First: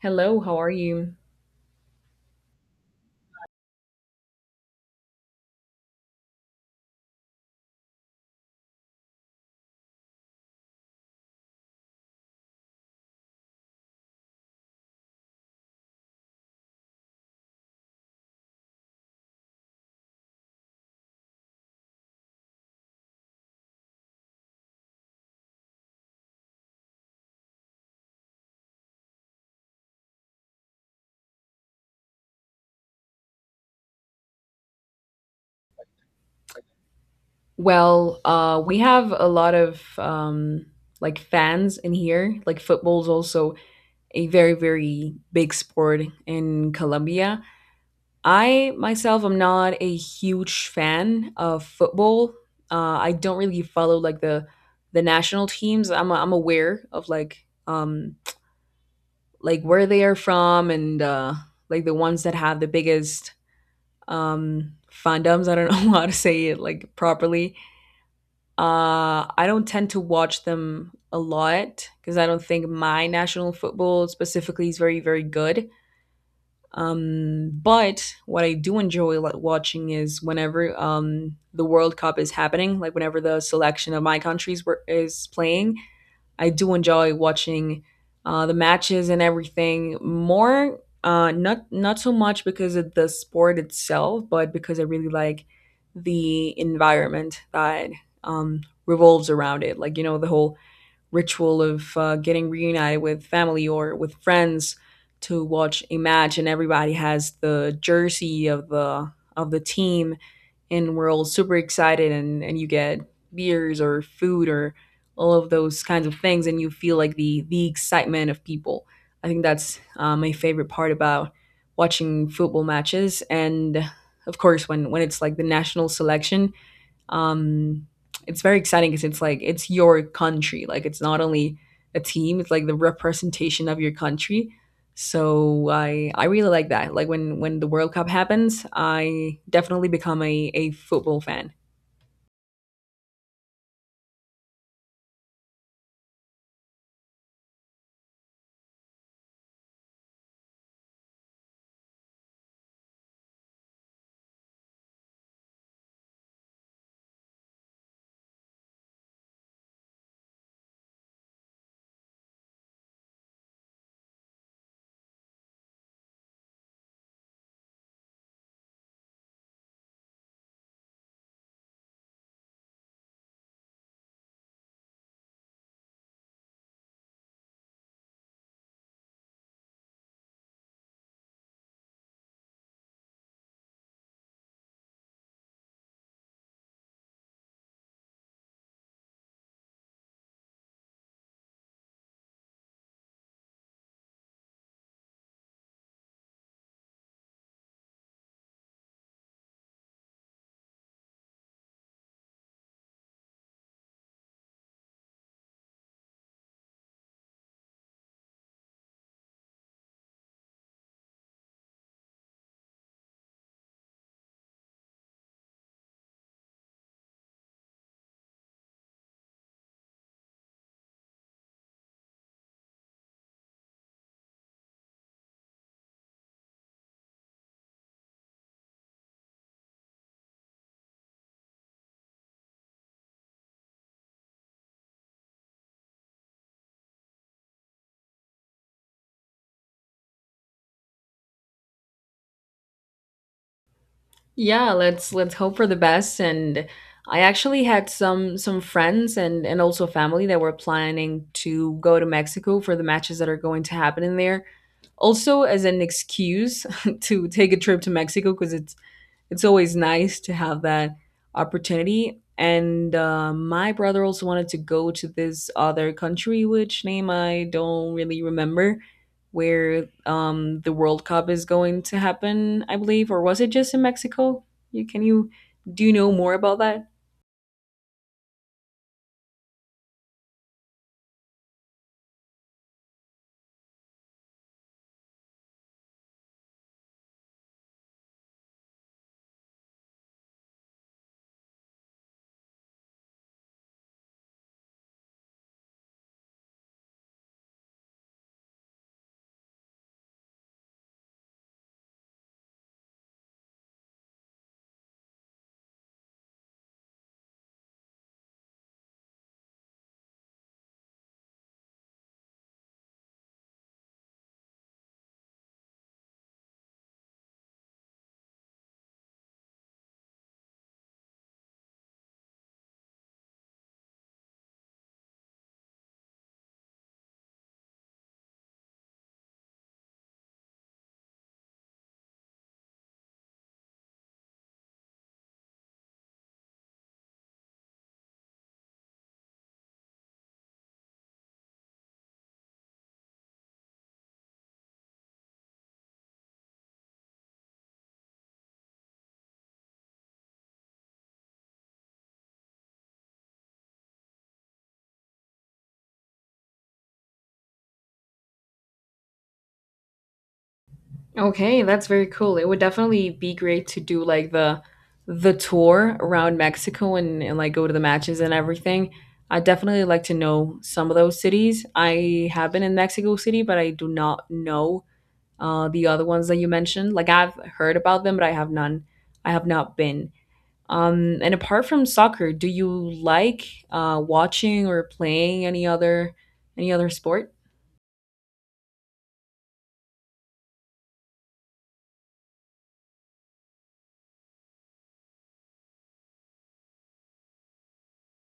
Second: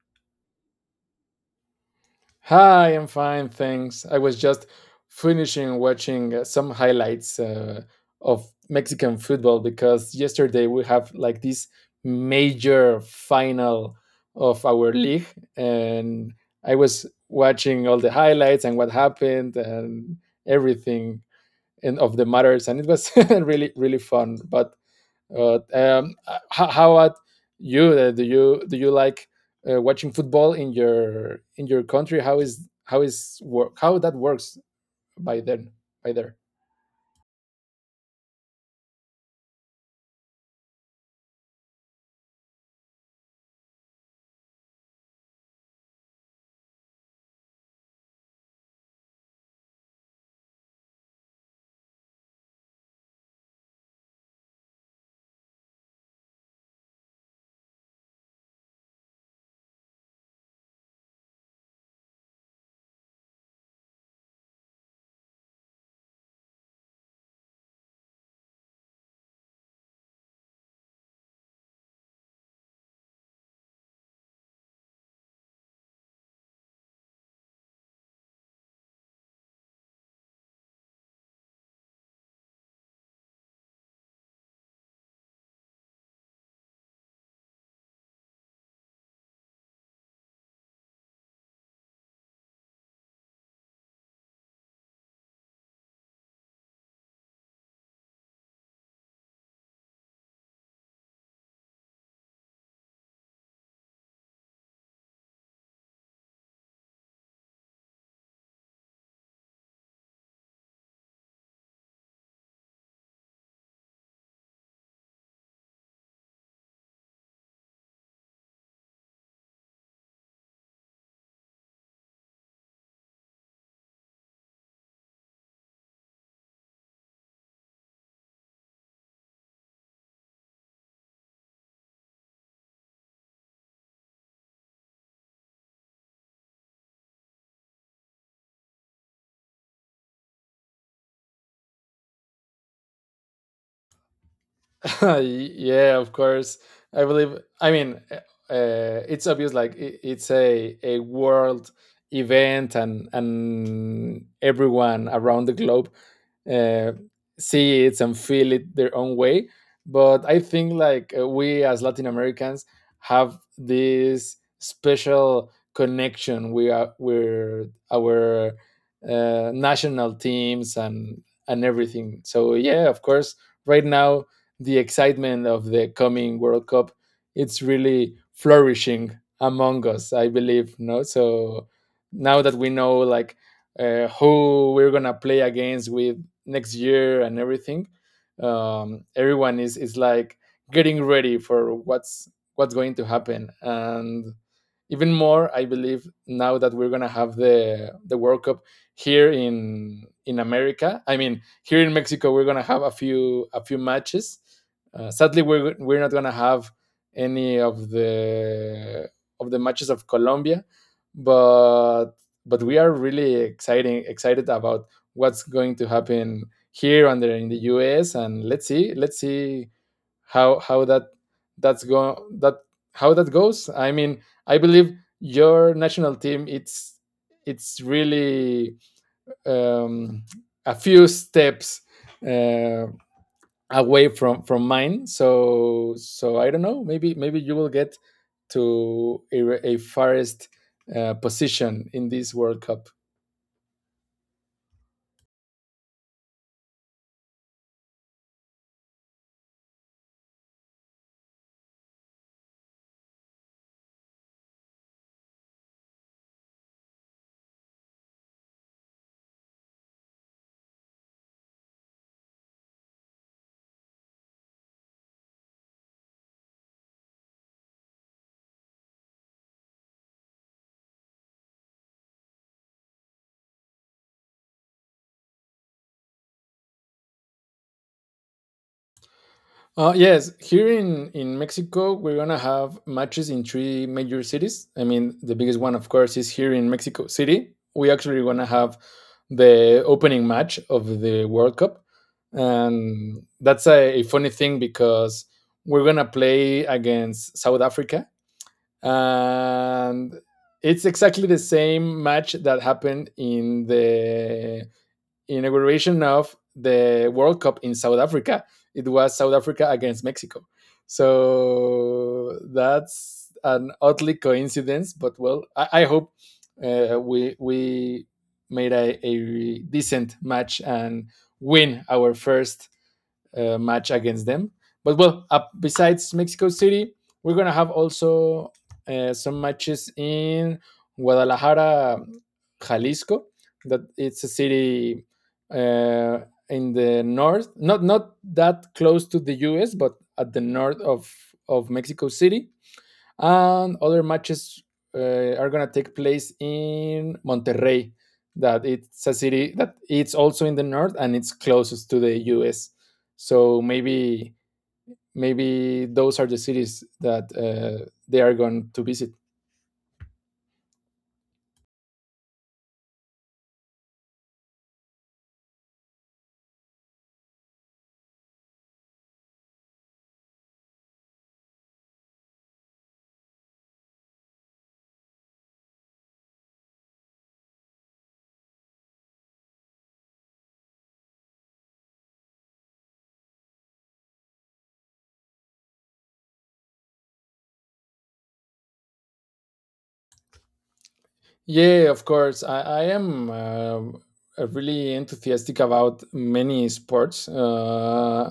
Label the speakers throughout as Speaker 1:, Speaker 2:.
Speaker 1: Hello, how are you?
Speaker 2: Hi, I'm fine, thanks. I was just finishing watching some highlights of Mexican football because yesterday we have like this major final of our league, and I was watching all the highlights and what happened and everything and of the matters, and it was really really fun. But uh, um, h- how about you? Do you like watching football in your country? How is work how that works by then by there?
Speaker 1: Well, we have a lot of like fans in here. Like football's also a very, very big sport in Colombia. I myself am not a huge fan of football. I don't really follow like the national teams. I'm aware of like where they are from and like the ones that have the biggest fandoms. I don't know how to say it like properly. I don't tend to watch them a lot because I don't think my national football specifically is very, very good. But what I do enjoy watching is whenever the World Cup is happening, like whenever the selection of my is playing, I do enjoy watching the matches and everything more. Not so much because of the sport itself, but because I really like the environment that um, revolves around it. Like you know, the whole ritual of getting reunited with family or with friends to watch a match, and everybody has the jersey of the team, and we're all super excited, and you get beers or food or all of those kinds of things, and you feel like the excitement of people. I think that's my favorite part about watching football matches. And of course, when it's like the national selection, um it's very exciting because it's like it's your country, like it's not only a team, it's like the representation of your country. So I really like that. Like when the World Cup happens, I definitely become a football fan.
Speaker 2: Yeah, of course. I believe. I mean, it's obvious. Like it's a world event, and everyone around the globe uh, see it and feel it their own way. But I think like we as Latin Americans have this special connection. We're our national teams and everything. So yeah, of course right now the excitement of the coming World Cup, it's really flourishing among us, I believe. No, so now that we know like who we're gonna play against with next year and everything, everyone is like getting ready for what's going to happen and even more I believe now that we're going to have the World Cup here in America. I mean, here in Mexico, we're gonna have a few matches. Sadly, we're not gonna have any of the matches of Colombia, but but we are really exciting excited about what's going to happen here and there in the US, and let's see how that that's go that how that goes. I mean, I believe your national team it's really um, a few steps uh, away from mine. So so I don't know. Maybe maybe you will get to a farthest position in this World Cup.
Speaker 1: Yeah, let's hope for the best. And I actually had some friends and also family that were planning to go to Mexico for the matches that are going to happen in there, also as an excuse to take a trip to Mexico, because it's always nice to have that opportunity. And my brother also wanted to go to this other country, which name I don't really remember, where the World Cup is going to happen, I believe, or was it just in Mexico? You can you do you know more about that?
Speaker 2: Yes, here in Mexico, we're going to have matches in three major cities. I mean, the biggest one, of course, is here in Mexico City. We actually going to have the opening match of the World Cup. And that's a funny thing because we're going to play against South Africa. And it's exactly the same match that happened in the inauguration of the World Cup in South Africa. It was South Africa against Mexico. So that's an oddly coincidence, but well, I hope we made a decent match and win our first match against them. But well, besides Mexico City, we're gonna have also some matches in Guadalajara, Jalisco. That it's a city uh, in the north, not not that close to the U.S., but at the north of Mexico City and other matches are gonna take place in Monterrey. That it's a city that it's also in the north and it's closest to the U.S. So maybe maybe those are the cities that they are going to visit.
Speaker 1: Okay, that's very cool. It would definitely be great to do like the tour around Mexico, and like go to the matches and everything. I definitely like to know some of those cities. I have been in Mexico City, but I do not know the other ones that you mentioned. Like I've heard about them, but I have none. I have not been. And apart from soccer, do you like watching or playing any other sport?
Speaker 2: Yeah, of course. I am really enthusiastic about many sports.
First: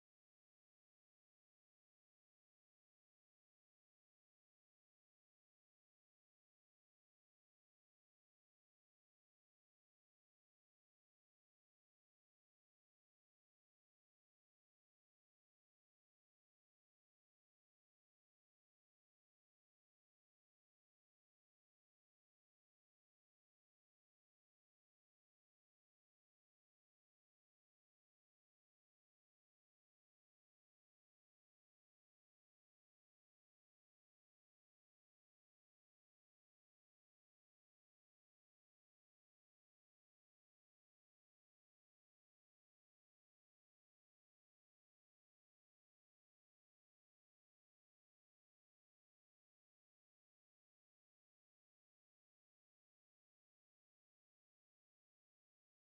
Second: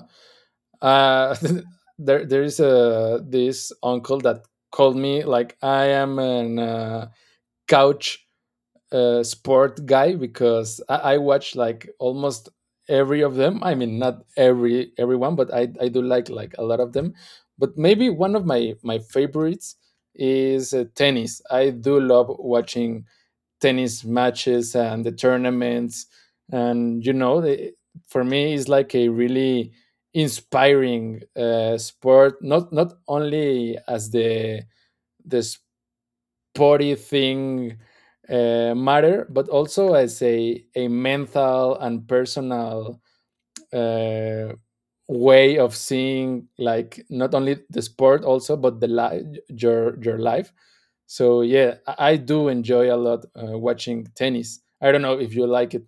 Speaker 2: uh, there is a, this uncle that called me like I am an couch sport guy because I watch like almost every of them. I mean, not everyone, but I do like a lot of them. But maybe one of my favorites is tennis. I do love watching tennis matches and the tournaments, and you know, for me, it's like a really inspiring sport. Not not only as the body thing matter, but also as a mental and personal uh, way of seeing like not only the sport also but the life your life. So yeah, I do enjoy a lot watching tennis. I don't know if you like it.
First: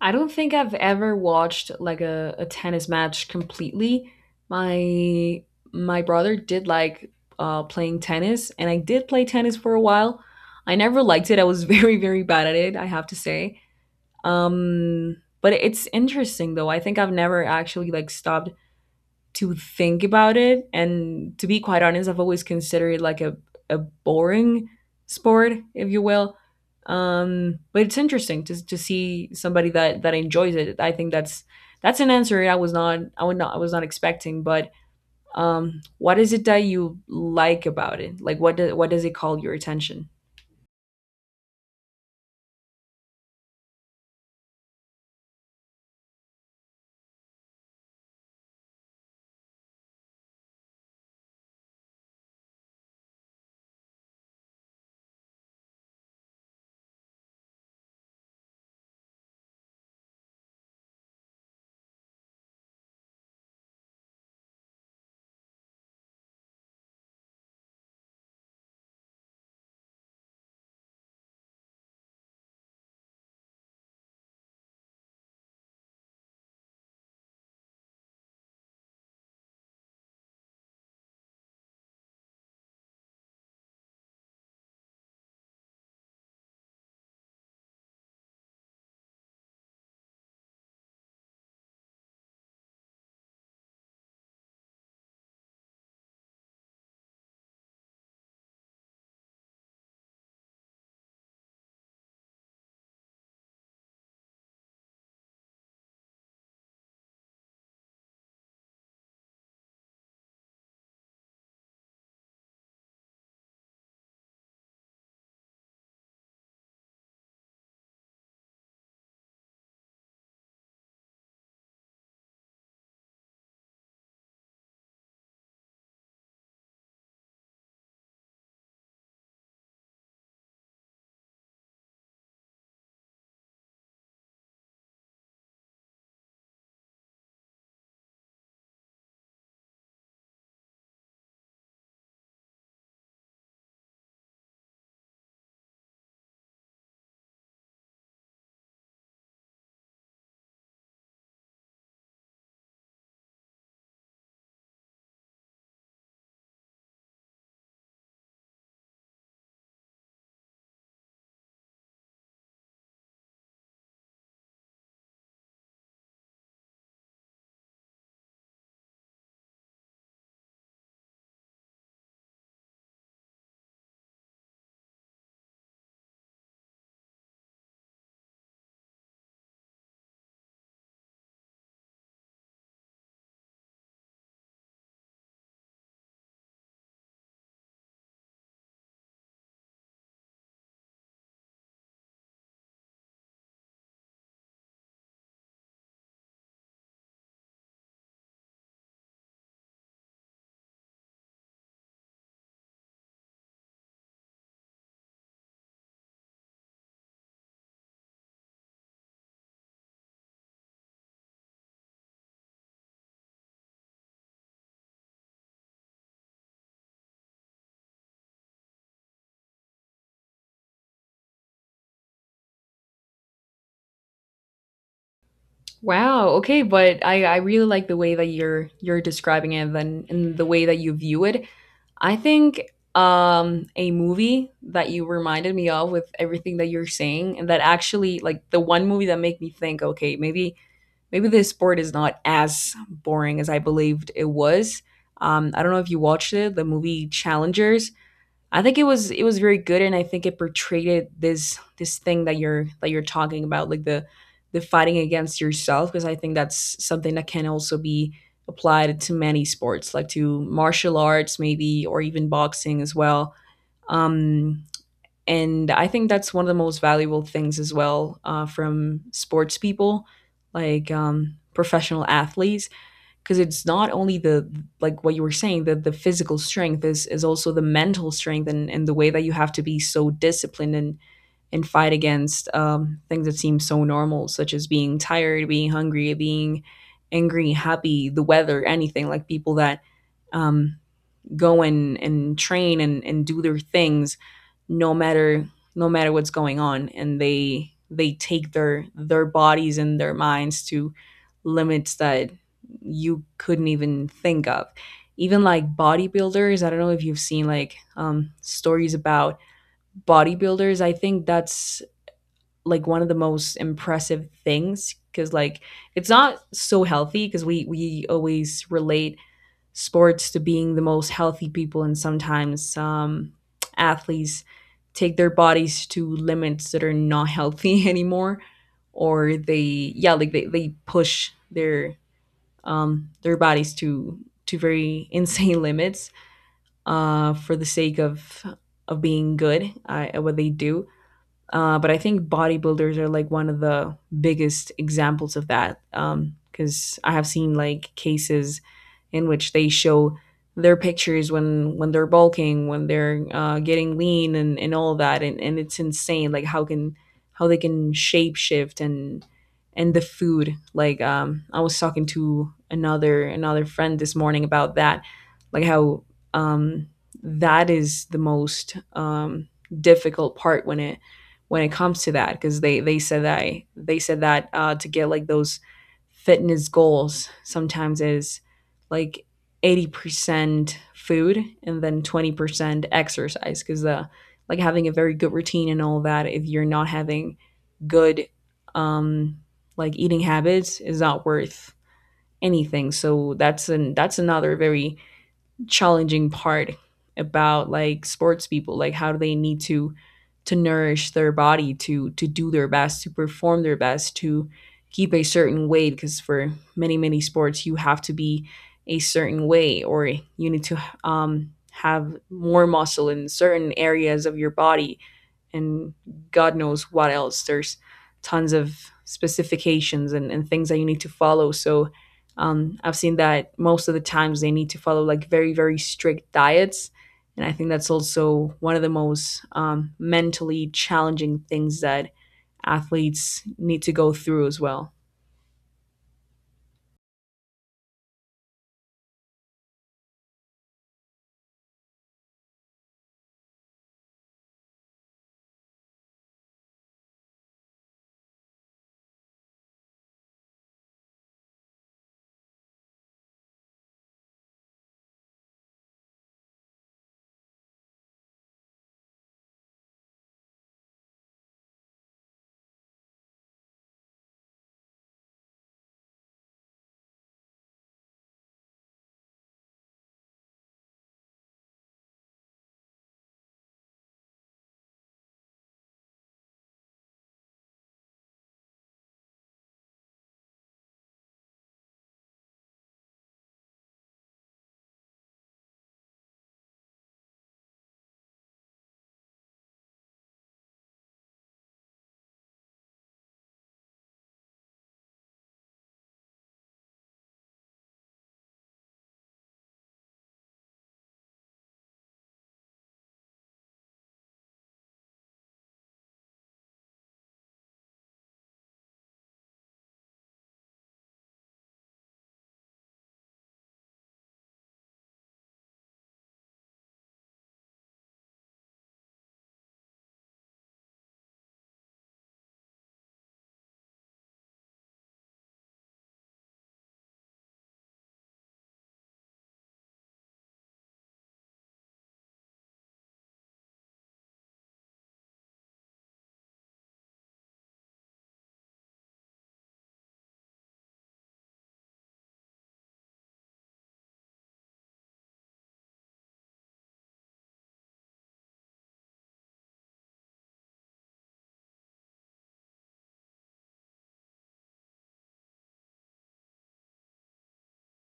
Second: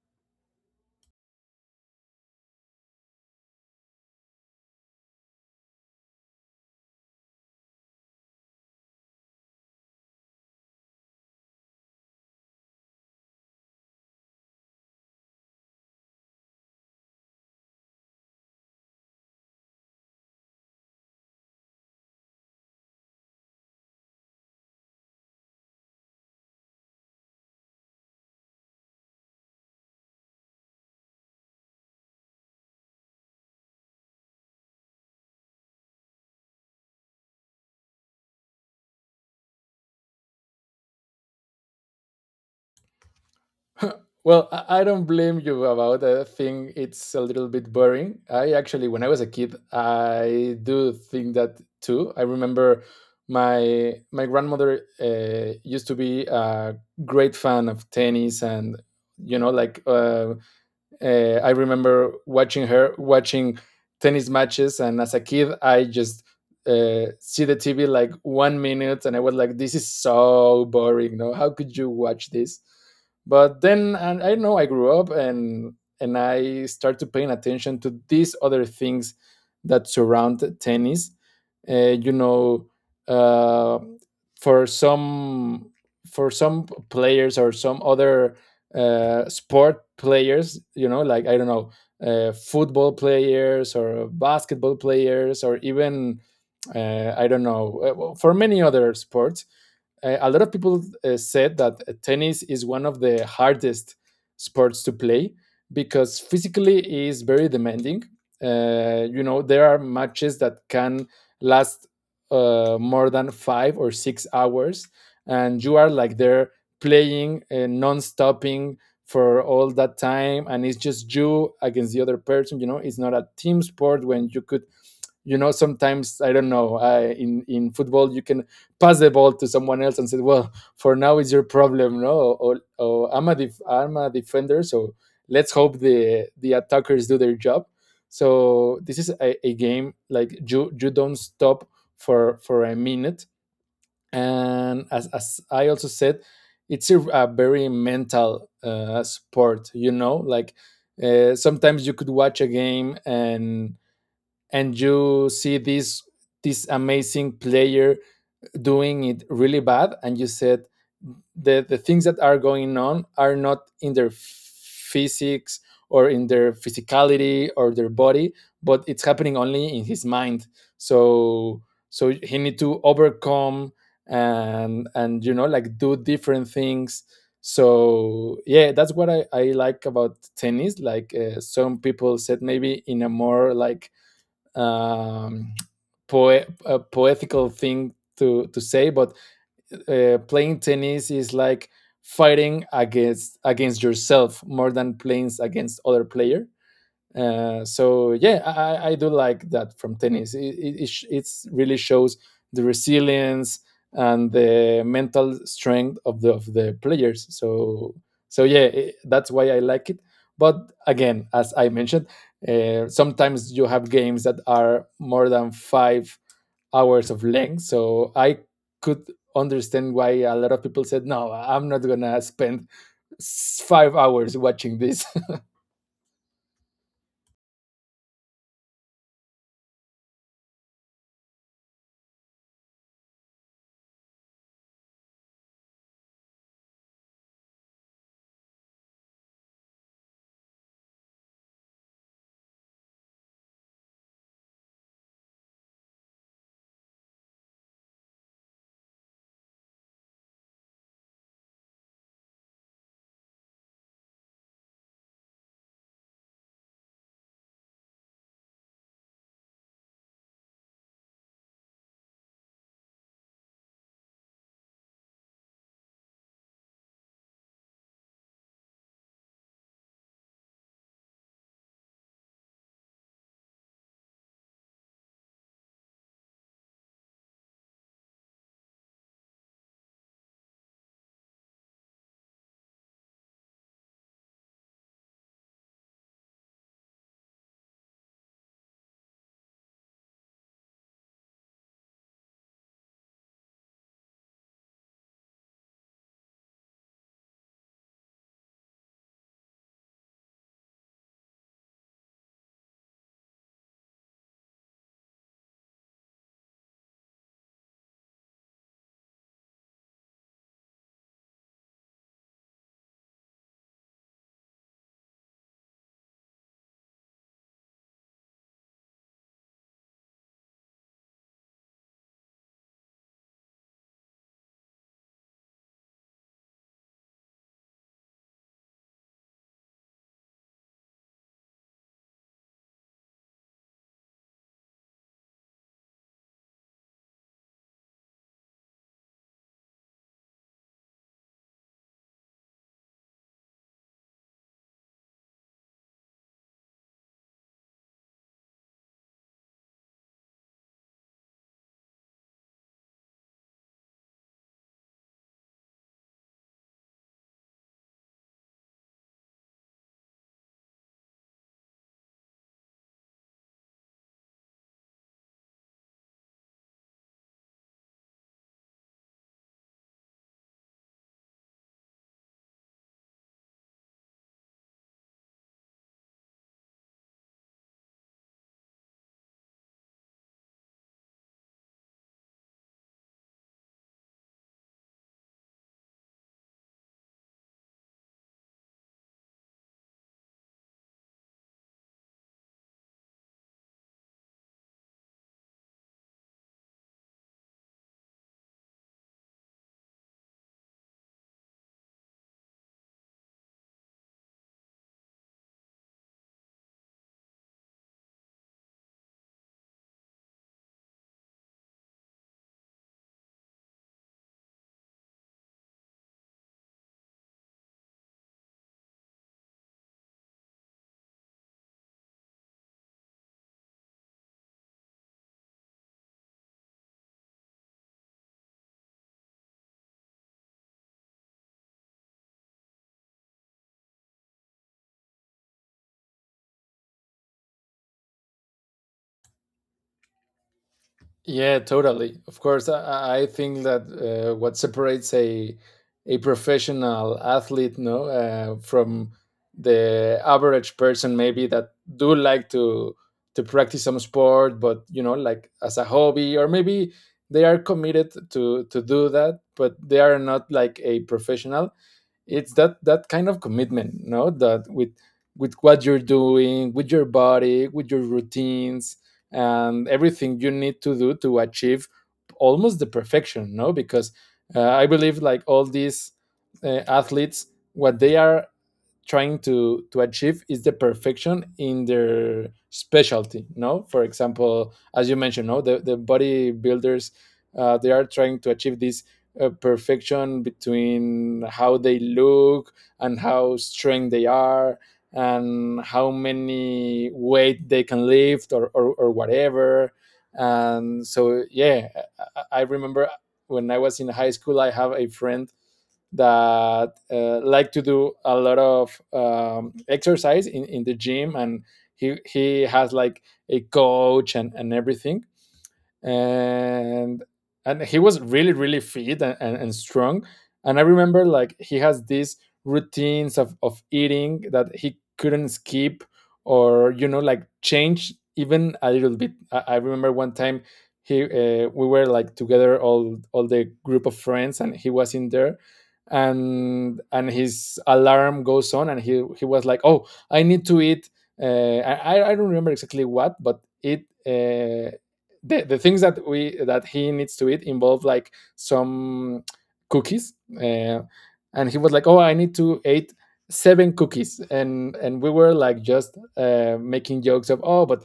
Speaker 1: I don't think I've ever watched like a tennis match completely. My my brother did like playing tennis, and I did play tennis for a while. I never liked it. I was very very bad at it, I have to say. But it's interesting though. I think I've never actually like stopped to think about it. And to be quite honest, I've always considered it like a boring sport, if you will. But it's interesting to see somebody that enjoys it. I think that's an answer I was not expecting. But what is it that you like about it? Like what what does it call your attention?
Speaker 2: Well, I don't blame you about that. I think it's a little bit boring. I actually, when I was a kid, I do think that too. I remember my grandmother used to be a great fan of tennis and you know I remember watching her watching tennis matches, and as a kid, I just see the TV like one minute, and I was like, "This is so boring. No, how could you watch this?" But then, and I don't know, I grew up, and I started paying attention to these other things that surround tennis. You know, uh, for some for some players or some other sport players, you know, like I don't know, football players or basketball players or even I don't know well, for many other sports, a lot of people said that tennis is one of the hardest sports to play because physically it is very demanding. You know, there are matches that can last more than 5 or 6 hours, and you are like there playing non-stopping for all that time, and it's just you against the other person. You know, it's not a team sport when you could you know sometimes I don't know in football you can pass the ball to someone else and say well for now it's your problem, no. Or I'm a defender so let's hope the attackers do their job. So this is a game like you don't stop for a minute, and as I also said, it's a very mental sport. You know, like sometimes you could watch a game and you see this amazing player doing it really bad and you said the things that are going on are not in their physics or in their physicality or their body but it's happening only in his mind. So so he need to overcome and you know like do different things. So yeah, that's what I like about tennis. Like some people said, maybe in a more like um, a poetical thing to say, but playing tennis is like fighting against yourself more than playing against other player. So yeah, I do like that from tennis. It's really shows the resilience and the mental strength of the players. So so yeah, that's why I like it. But again, as I mentioned, sometimes you have games that are more than 5 hours of length. So I could understand why a lot of people said, "No, I'm not gonna spend 5 hours watching this."
Speaker 1: Wow. Okay, but I really like the way that you're describing it, and the way that you view it. I think a movie that you reminded me of with everything that you're saying, and that actually like the one movie that made me think, okay, maybe maybe this sport is not as boring as I believed it was. I don't know if you watched it, the movie Challengers. I think it was very good, and I think it this this thing that you're talking about, like the fighting against yourself, because I think that's something that can also be applied to many sports, like to martial arts maybe, or even boxing as well. Um, and I think that's one of the most valuable things as well, from sports people, like professional athletes, because it's not only the, like what you were saying, that the physical strength is also the mental strength, and the way that you have to be so disciplined and fight against things that seem so normal, such as being tired, being hungry, being angry, happy, the weather, anything. Like people that um, go and train and do their things no matter, no matter what's going on, and they take their bodies and their minds to limits that you couldn't even think of. Even like bodybuilders, I don't know if you've seen like stories about bodybuilders. I think that's like one of the most impressive things, because like it's not so healthy, because we always relate sports to being the most healthy people, and sometimes athletes take their bodies to limits that are not healthy anymore. Or they, yeah, like they push their bodies to very insane limits, for the sake of being good, at what they do. But I think bodybuilders are like one of the biggest examples of that. Because I have seen like cases in which they show their pictures when they're bulking, when they're getting lean, and all that, and it's insane. Like how can how they can shape shift, and the food. Like I was talking to another friend this morning about that, like how um, that is the most difficult part when it comes to that, because they said that to get like those fitness goals sometimes is like 80% food and then 20% exercise. Because the, like having a very good routine and all that, if you're not having good um like eating habits, is not worth anything. So that's an that's another very challenging part about like sports people, like how do they need to nourish their body to do their best, to perform their best, to keep a certain weight. Because for many, many sports you have to be a certain way, or you need to have more muscle in certain areas of your body, and God knows what else. There's tons of specifications, and things that you need to follow. So I've seen that most of the times they need to follow like very, very strict diets. And I think that's also one of the most mentally challenging things that athletes need to go through as well.
Speaker 2: Yeah, totally. Of course, I think that what separates a professional athlete, no, from the average person, maybe that do like to practice some sport, but you know, like as a hobby, or maybe they are committed to do that, but they are not like a professional. It's that that kind of commitment, no, that with what you're doing with your body with your routines and everything you need to do to achieve almost the perfection, no, because I believe like all these athletes what they are trying to achieve is the perfection in their specialty. No, for example, as you mentioned, no, the bodybuilders they are trying to achieve this perfection between how they look and how strong they are and how many weight they can lift or whatever. And so yeah, I remember when I was in high school I have a friend that like to do a lot of exercise in the gym, and he has like a coach and everything, and and he was really really fit and strong. And I remember like he has these routines of eating that he couldn't skip or you know like change even a little bit. I remember one time he we were like together all the group of friends and he was in there and his alarm goes on and he was like, oh, I need to eat I don't remember exactly what, but eat the things that we that he needs to eat involve like some cookies and he was like, oh, I need to eat 7 cookies. And we were like just making jokes of, oh, but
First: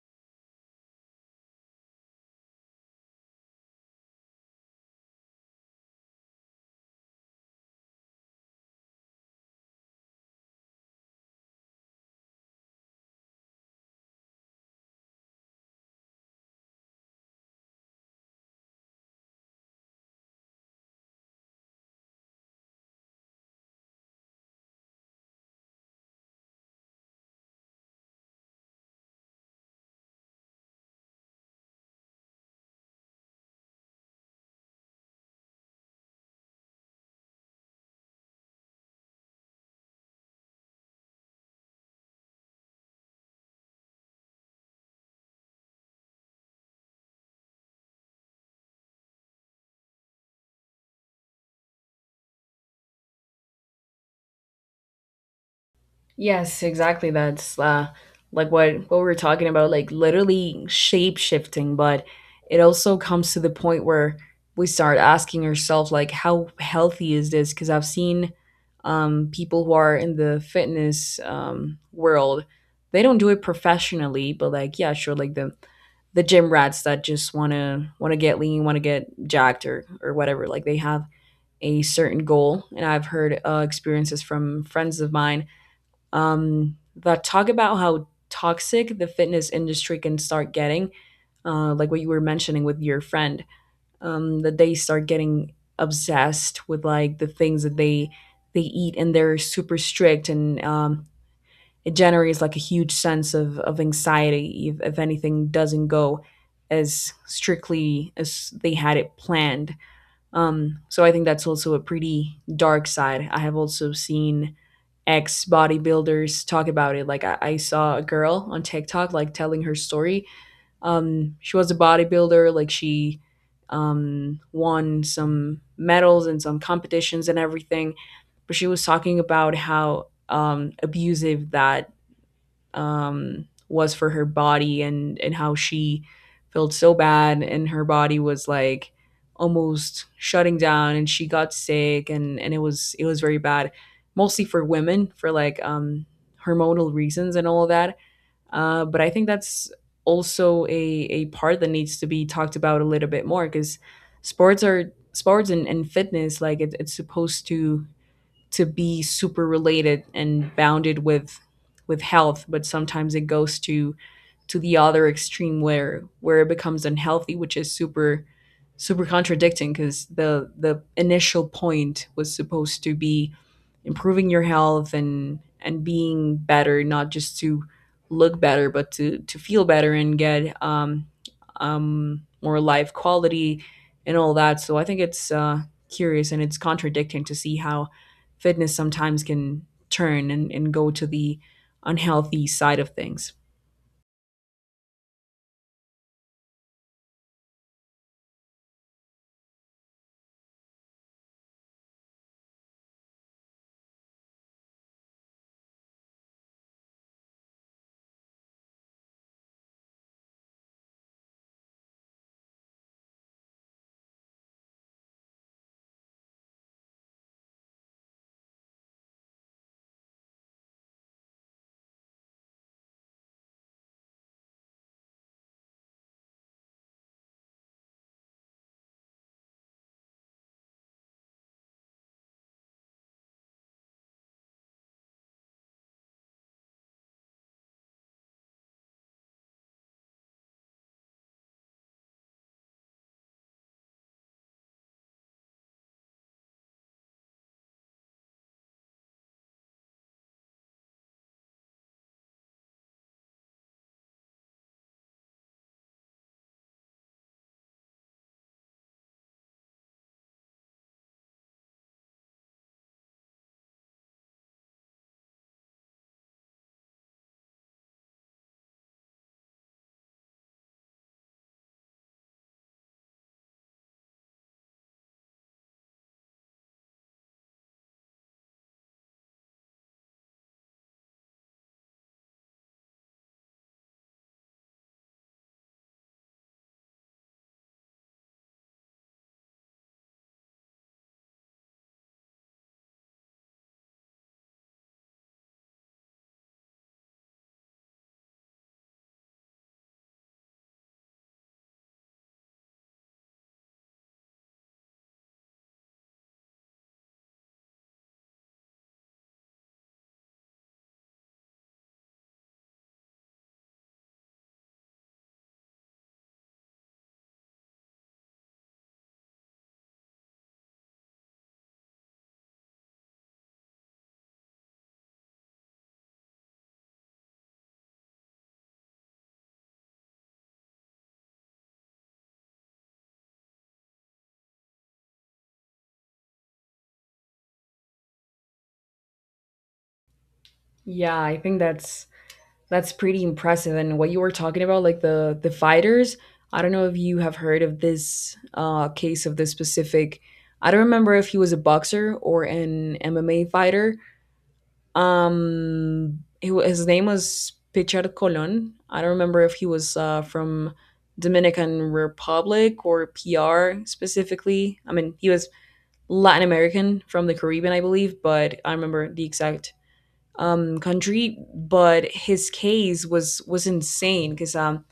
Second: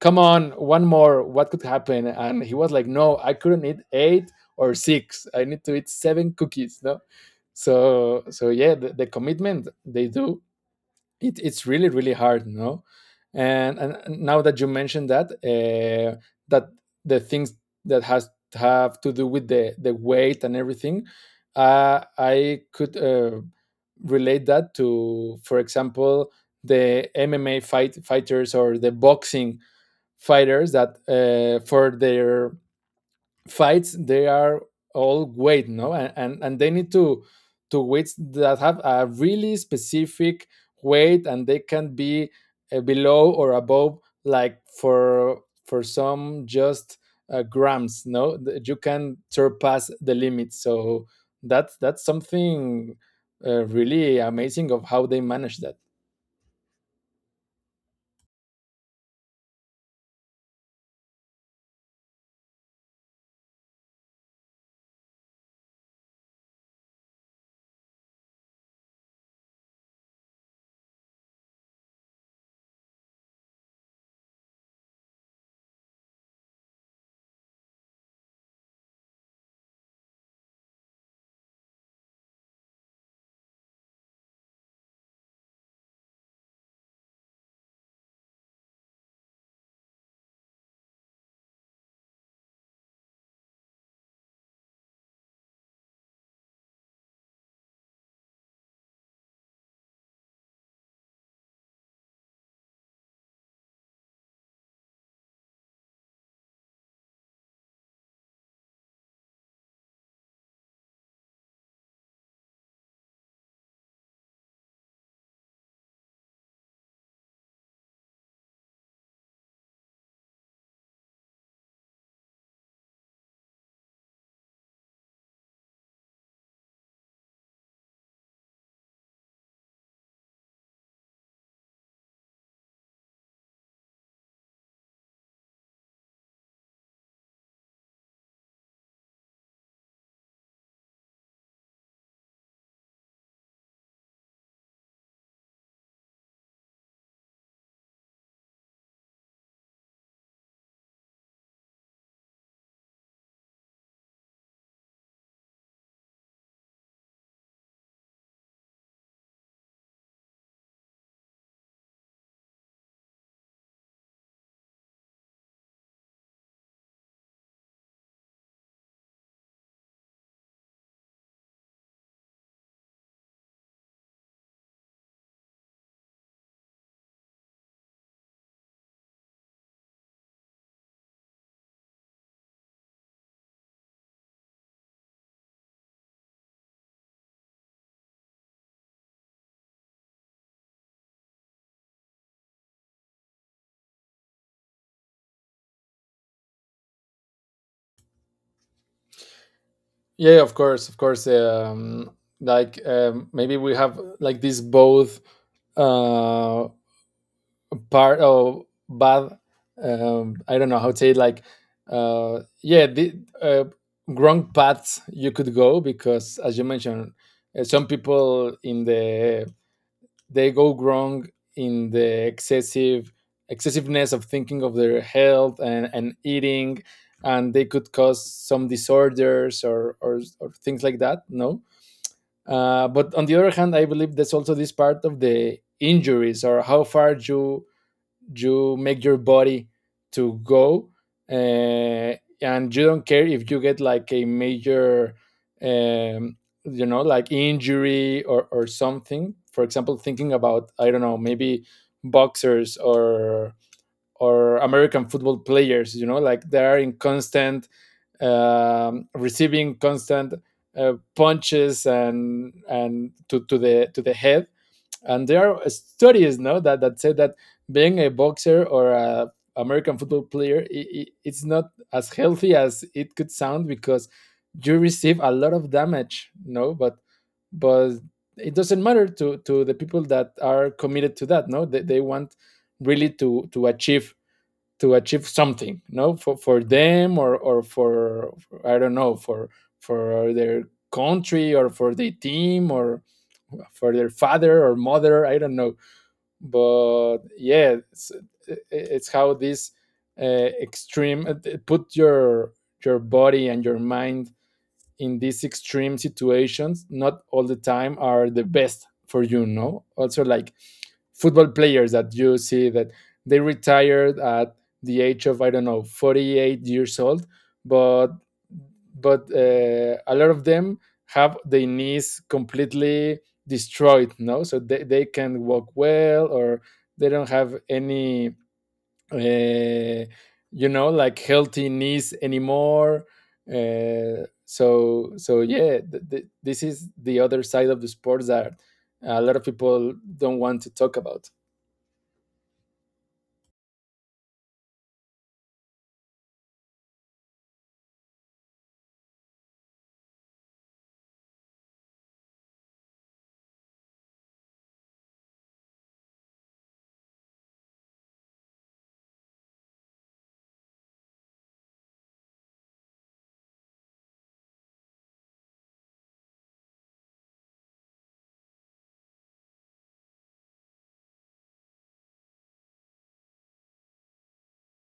Speaker 2: come on, one more, what could happen. And he was like, no, I couldn't eat 8 or 6, I need to eat seven cookies, no. So so yeah, the commitment they do, it's really really hard, no. And, and now that you mentioned that that the things that has have to do with the weight and everything, I could relate that to, for example, the MMA fighters or the boxing fighters that for their fights they are all weight, no, and, and they need to weights that have a really specific weight, and they can be below or above, like for some just grams, no. You can surpass the limit. So that's something really amazing of how they manage that.
Speaker 1: Yes, exactly. That's like what we were talking about, like literally shape shifting. But it also comes to the point where we start asking ourselves, like, how healthy is this? Because I've seen people who are in the fitness world, they don't do it professionally, but like, yeah, sure, like the gym rats that just wanna get lean, wanna get jacked or whatever. Like they have a certain goal, and I've heard experiences from friends of mine, that talk about how toxic the fitness industry can start getting. Like what you were mentioning with your friend, that they start getting obsessed with like the things that they eat, and they're super strict, and it generates like a huge sense of anxiety if anything doesn't go as strictly as they had it planned. So I think that's also a pretty dark side. I have also seen ex bodybuilders talk about it. Like I saw a girl on TikTok like telling her story. She was a bodybuilder. Like she won some medals and some competitions and everything. But she was talking about how abusive that was for her body and how she felt so bad and her body was like almost shutting down, and she got sick, and it was very bad, mostly for women, for like hormonal reasons and all of that. But I think that's also a part that needs to be talked about a little bit more, because sports are sports, and fitness, like it's supposed to be super related and bounded with health, but sometimes it goes to the other extreme where it becomes unhealthy, which is super contradicting because the initial point was supposed to be improving your health and being better, not just to look better, but to feel better and get more life quality and all that. So I think it's curious, and it's contradicting to see how fitness sometimes can turn and go to the unhealthy side of things.
Speaker 2: Yeah, of course, of course. Like, maybe we have like these both uh part of bad, I don't know how to say it, like yeah the uh, wrong paths you could go, because as you mentioned, some people in the, they go wrong in the excessive excessiveness of thinking of their health, and eating, and they could cause some disorders or things like that, no. But on the other hand, I believe there's also this part of the injuries, or how far you you make your body to go, uh, and you don't care if you get like a major, um, you know, like injury, or something. For example, thinking about, I don't know, maybe boxers or American football players, you know, like they are in constant, receiving constant punches, and to the to the head. And there are studies, no, that that say that being a boxer or a American football player, I it's not as healthy as it could sound, because you receive a lot of damage, no. But but it doesn't matter to the people that are committed to that, no. They, they want really to achieve something, no, for for them, or for, I don't know, for their country, or for the team, or for their father or mother, I don't know. But yeah, it's how this extreme, put your body and your mind in these extreme situations, not all the time are the best for you, no. Also, like football players that you see that they retired at the age of, I don't know, 48 years old, but but a lot of them have their knees completely destroyed, no, so they can walk well, or they don't have any uh, you know, like healthy knees anymore. So so yeah, this is the other side of the sports that a lot of people don't want to talk
Speaker 1: Yeah,
Speaker 2: about.
Speaker 1: I think that's pretty impressive. And what you were talking about, like the fighters, I don't know if you have heard of this case of this specific. I don't remember if he was a boxer or an MMA fighter. His name was Pichar Colon. I don't remember if he was from Dominican Republic or PR specifically. I mean, he was Latin American from the Caribbean, I believe, but I remember the exact country. But his case was insane because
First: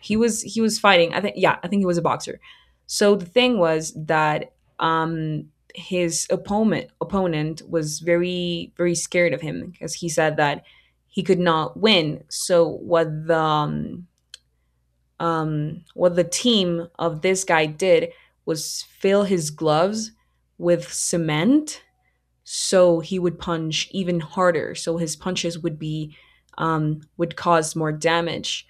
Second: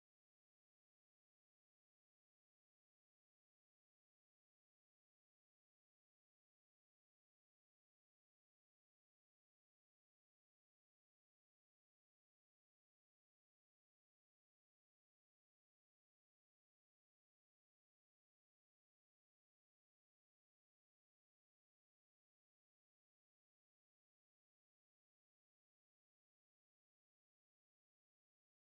Speaker 1: he was fighting. I think yeah, I think he was a boxer. So the thing was that um, his opponent was very scared of him because he said that he could not win. So what the team of this guy did was fill his gloves with cement so he would punch even harder. So his punches would be would cause more damage.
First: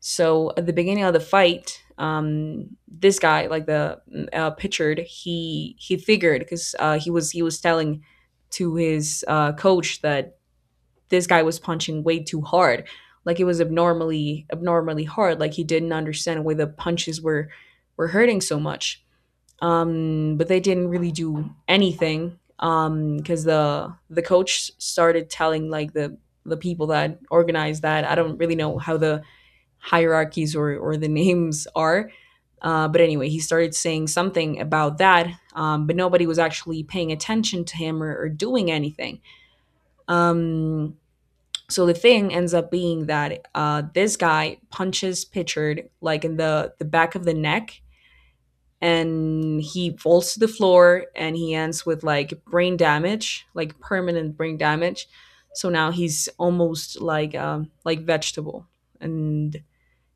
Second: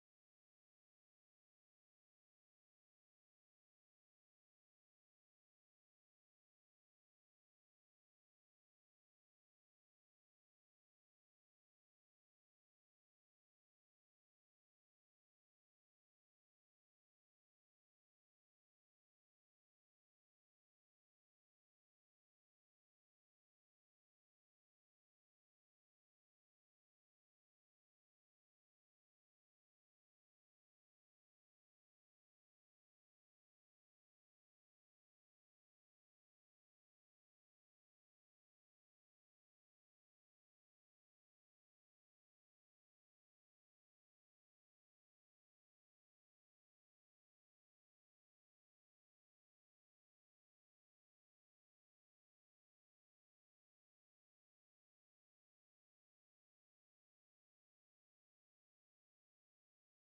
Speaker 1: So at the beginning of the fight, this guy, like the Pitchard, he figured because he was telling to his coach that this guy was punching way too hard, like it was abnormally hard. Like he didn't understand why the punches were hurting so much, but they didn't really do anything because the coach started telling like the people that organized that. I don't really know how the hierarchies or the names are, but anyway, he started saying something about that, but nobody was actually paying attention to him, or doing anything. Um, so the thing ends up being that this guy punches Pitchard like in the back of the neck, and he falls to the floor and he ends with like brain damage, like permanent brain damage. So now he's almost like vegetable, and,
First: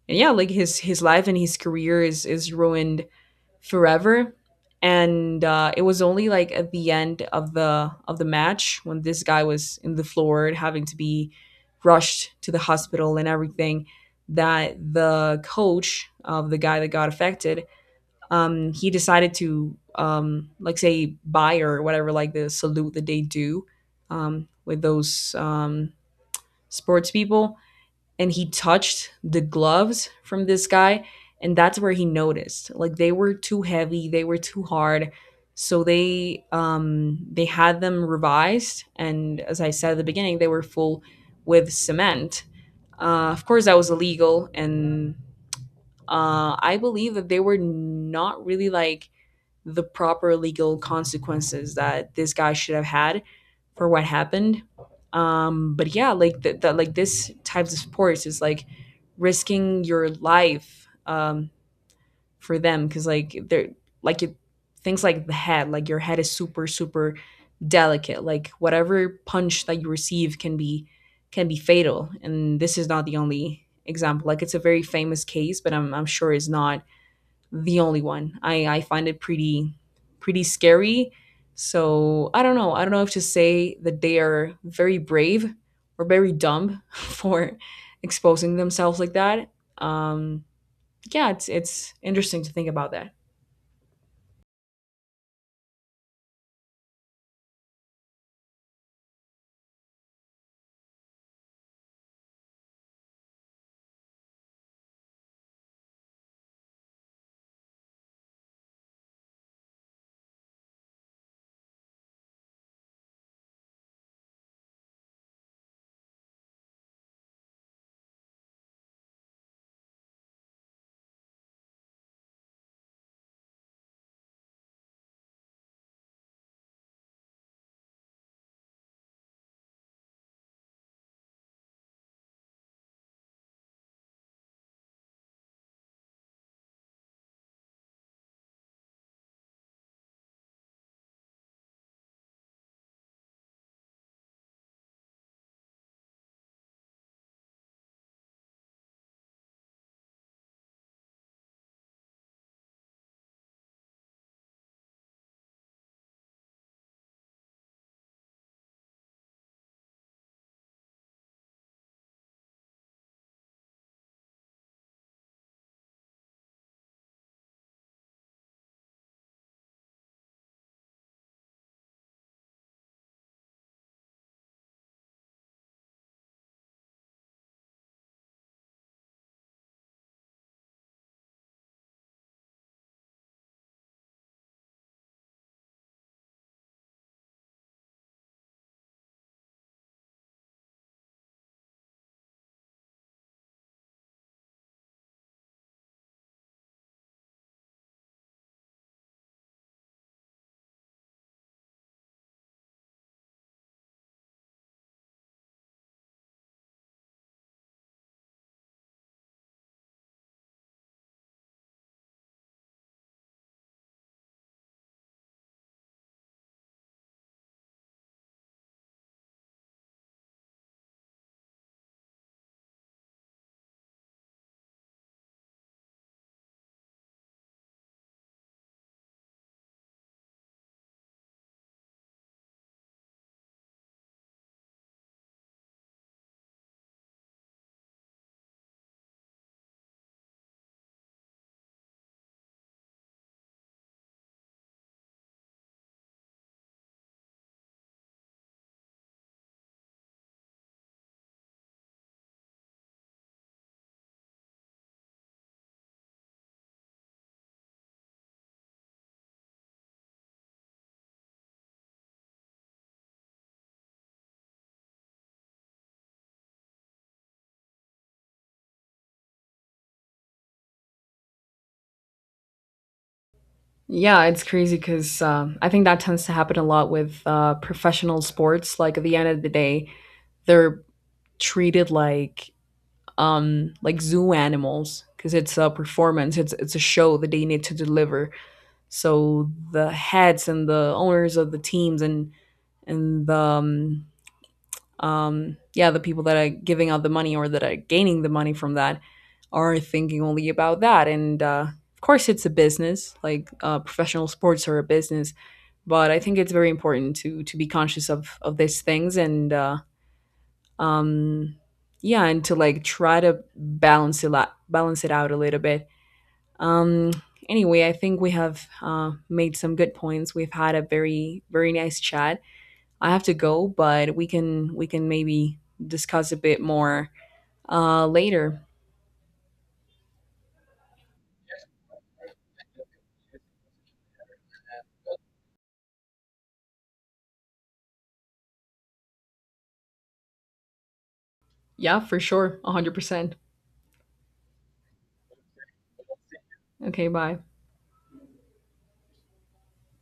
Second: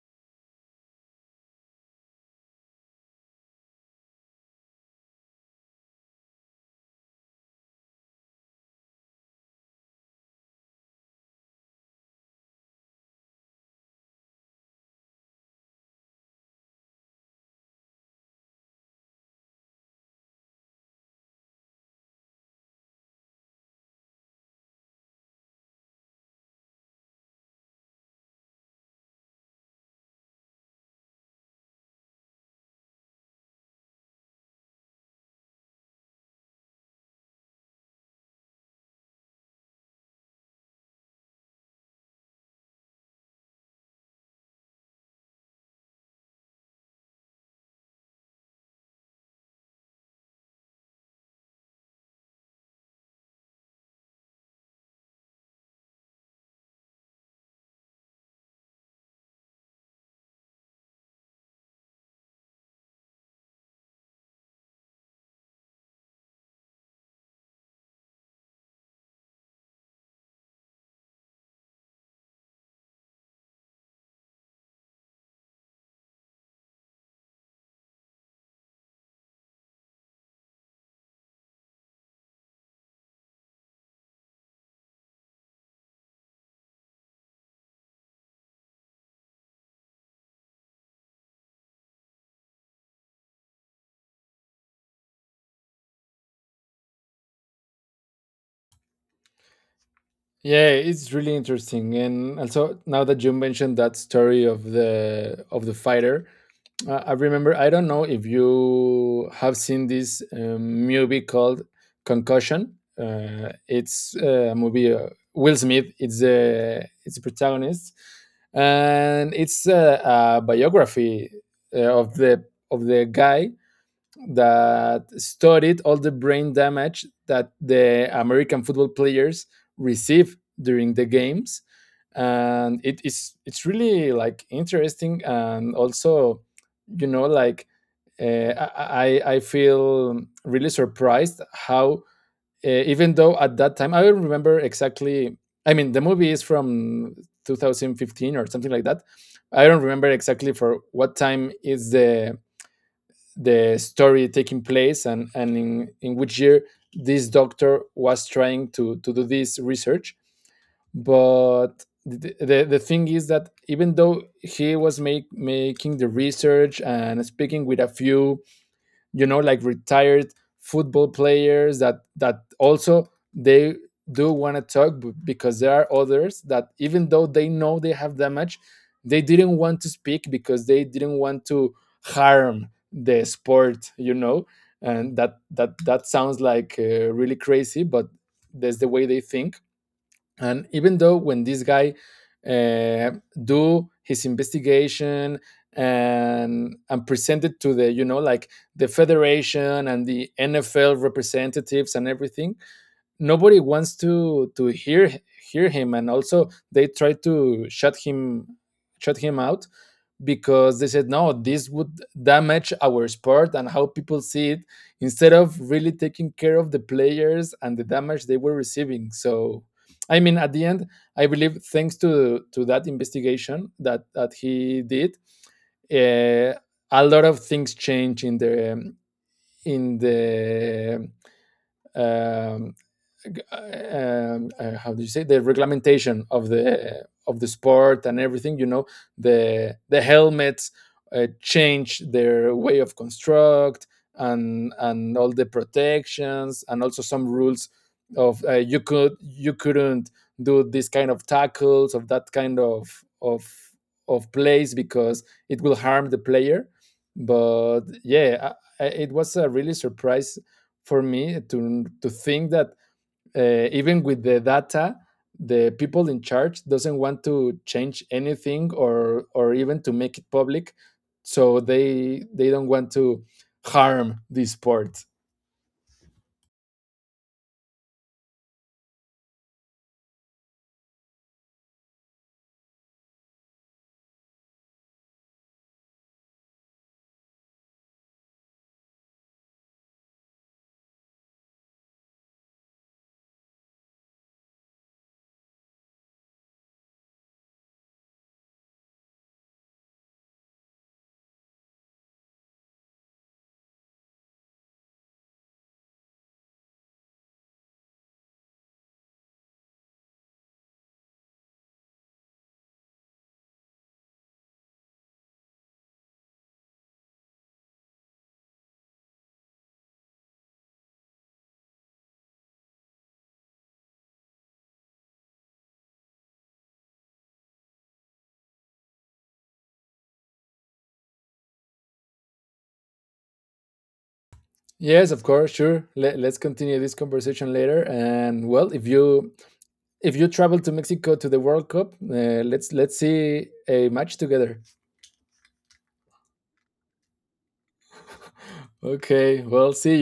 Speaker 1: and yeah, like his life and his career is ruined forever. And it was only like at the end of the match, when this guy was in the floor having to be rushed to the hospital and everything, that the coach of the guy that got affected, he decided to like say buy or whatever, like the salute that they do with those sports people, and he touched the gloves from this guy, and that's where he noticed like they were too heavy, they were too hard. So they had them revised, and as I said at the beginning, they were full with cement. Of course that was illegal, and I believe that they were not really like the proper legal consequences that this guy should have had for what happened. But yeah, like like this types of sports is like risking your life for them, because like they're like things like the head, like your head is super delicate. Like whatever punch that you receive can be fatal, and this is not the only example. Like it's a very famous case, but I'm sure it's not the only one. I find it pretty scary. So I don't know. I don't know if to say that they are very brave or very dumb for exposing themselves like that. Um, yeah, it's interesting to think about that.
Speaker 2: Yeah, it's really interesting. And also, now that you mentioned that story of the fighter, I remember. I don't know if you have seen this movie called Concussion. It's a movie. Will Smith, it's a it's a protagonist, and it's a biography uh, of the of the guy that studied all the brain damage that the American football players receive during the games. And it is, it's really like interesting. And also, you know, like, I feel really surprised how, even though at that time, I don't remember exactly. I mean, the movie is from 2015 or something like that. I don't remember exactly for what time is the story taking place, and in which year this doctor was trying to do this research. But the thing is that, even though he was make, making the research and speaking with a few, you know, like retired football players, that that also they do want to talk, because there are others that even though they know they have damage, they didn't want to speak, because they didn't want to harm the sport, you know. And that that that sounds like really crazy, but that's the way they think. And even though when this guy uh, do his investigation and presented to the, you know, like the federation and the NFL representatives and everything, nobody wants to hear hear him, and also they try to shut him out, because they said, no, this would damage our sport and how people see it, instead of really taking care of the players and the damage they were receiving. So, I mean, at the end, I believe thanks to that investigation that that he did, uh, a lot of things change in the um, how do you say, the reglementation of the sport and everything, you know. The helmets change their way of construct, and all the protections, and also some rules of, you could, you couldn't do this kind of tackles, of that kind of plays, because it will harm the player. But yeah, it was a really surprise for me to think that, even with the data, the people in charge doesn't want to change anything, or even to make it public, so they don't want to harm
Speaker 1: Yeah, it's
Speaker 2: this
Speaker 1: crazy
Speaker 2: sport.
Speaker 1: because I think that tends to happen a lot with professional sports. Like at the end of the day, they're treated like zoo animals, because it's a performance. It's a show that they need to deliver. So the heads and the owners of the teams, and the yeah, the people that are giving out the money or that are gaining the money from that are thinking only about that. And of course, it's a business. Like professional sports are a business, but I think it's very important to be conscious of these things. And um, yeah, and to like try to balance it out a little bit. um, anyway, I think we have made some good points. We've had a very nice chat. I have to go, but we can maybe discuss a bit more later.
Speaker 2: Yes, of course, sure. Let's continue this conversation later. And well, if you, if you travel to Mexico to the World Cup,
Speaker 1: Yeah, for sure, one hundred
Speaker 2: let's
Speaker 1: percent.
Speaker 2: see a match together.
Speaker 1: Okay, bye.
Speaker 2: Okay, well, see